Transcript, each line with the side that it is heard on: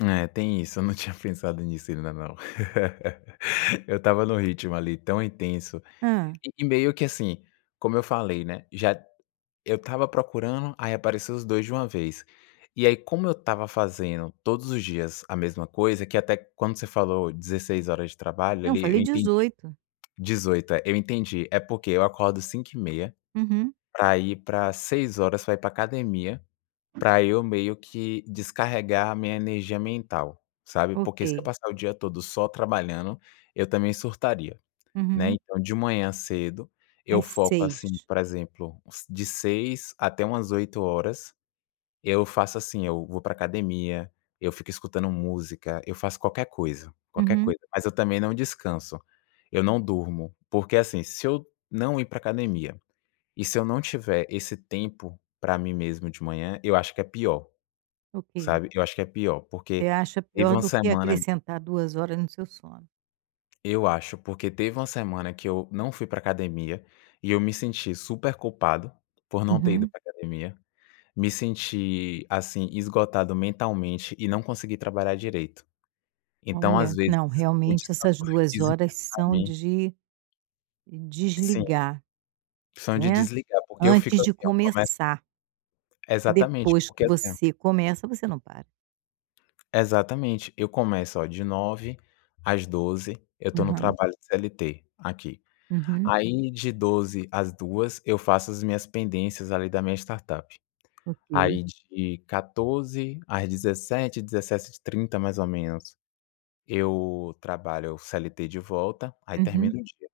left: É, tem isso. Eu não tinha pensado nisso ainda não. Eu estava num ritmo ali tão intenso,
right: Hã.
left: e meio que assim, como eu falei, né, já eu estava procurando, aí apareceram os 2 de uma vez. E aí, como eu estava fazendo todos os dias a mesma coisa, que até quando você falou 16 horas de trabalho
right: Eu
left: ali eu
right: falei
left: entendi,
right: 18.
left: 18, eh, eu entendi. É porque eu acordo 5 e meia,
right: Uhum.
left: para ir para 6 horas, para ir para a academia,
right: [unintelligible]
left: para eu meio que descarregar a minha energia mental, sabe, porque se eu
right: Ok.
left: passar o dia todo só trabalhando, eu também surtaria, né,
right: Uhum.
left: então, de manhã cedo eu
right: Às
left: foco assim,
right: 6.
left: por exemplo, de 6 até umas 8 horas, eu faço assim: eu vou para a academia, eu fico escutando música, eu faço qualquer coisa, qualquer
right: Uhum.
left: coisa, mas eu também não descanso, eu não durmo, porque assim, se eu não ir para a academia e se eu não tiver esse tempo para mim mesmo de manhã, eu acho que é pior,
right: Ok.
left: sabe, eu acho que é pior, porque
right: Você acha
left: teve
right: pior
left: uma
right: do que
left: semana.
right: acrescentar 2 horas no seu sono?
left: Eu acho porque teve uma semana que eu não fui para a academia e eu me senti super culpado por não ter ido
right: Uhum.
left: para a academia. Me senti, assim, esgotado mentalmente e não consegui trabalhar direito. Então, às
right: Olha,
left: vezes,
right: não.
left: o
right: Realmente,
left: descanso
right: essas 2
left: físico
right: horas
left: para
right: são
left: mim
right: de
left: Sim.
right: desligar,
left: São de
right: né,
left: desligar porque eu fico
right: antes de
left: assim, eu começo
right: começar e
left: exatamente
right: depois que
left: porque assim
right: você começa, você não para.
left: Exatamente. Eu começo, olha, de 9 às 12, eu estou no
right: Aham.
left: trabalho CLT aqui.
right: Uhum.
left: Aí, de 12 às 14h, eu faço as minhas pendências ali da minha startup.
right: Ok.
left: Aí, de 14h às 17h, 17:30, mais ou menos, eu trabalho o CLT de volta. Aí termina
right: Uhum.
left: o dia.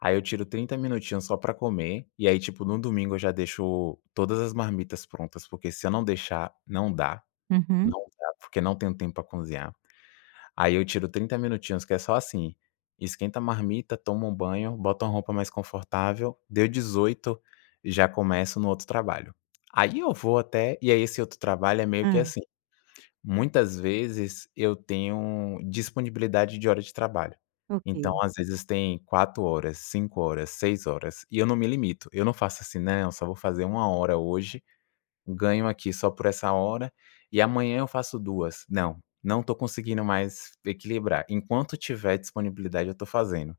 left: Aí eu tiro 30 minutinhos só para comer e aí, tipo, no domingo eu já deixo todas as marmitas prontas, porque se eu não deixar, não dá,
right: Uhum.
left: não dá, porque não tenho tempo para cozinhar. Aí eu tiro 30 minutinhos, que é só assim: esquenta a marmita, toma um banho, bota uma roupa mais confortável. Deu 18, eu já começo no outro trabalho. Aí eu vou até e aí esse outro trabalho é meio que
right: Hã.
left: assim: muitas vezes eu tenho disponibilidade de hora de trabalho. Então,
right: Ok.
left: às vezes, tem 4 horas, 5 horas, 6 horas, e eu não me limito. Eu não faço assim: "Não, só vou fazer 1 hora hoje, ganho aqui só por essa hora e amanhã eu faço 2." Não, não estou conseguindo mais equilibrar. Enquanto tiver disponibilidade, eu estou fazendo.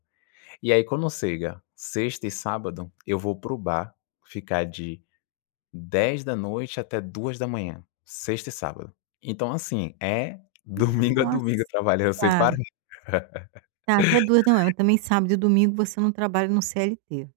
left: E aí, quando chega sexta e sábado, eu vou para o bar ficar de 10 da noite até 2 da manhã, sexta e sábado. Então, assim, é, domingo a
right: Nossa,
left: domingo, trabalhando sem
right: tá.
left: parar.
right: Tá até 2 da manhã também. Sábado e domingo, você não trabalha no CLT.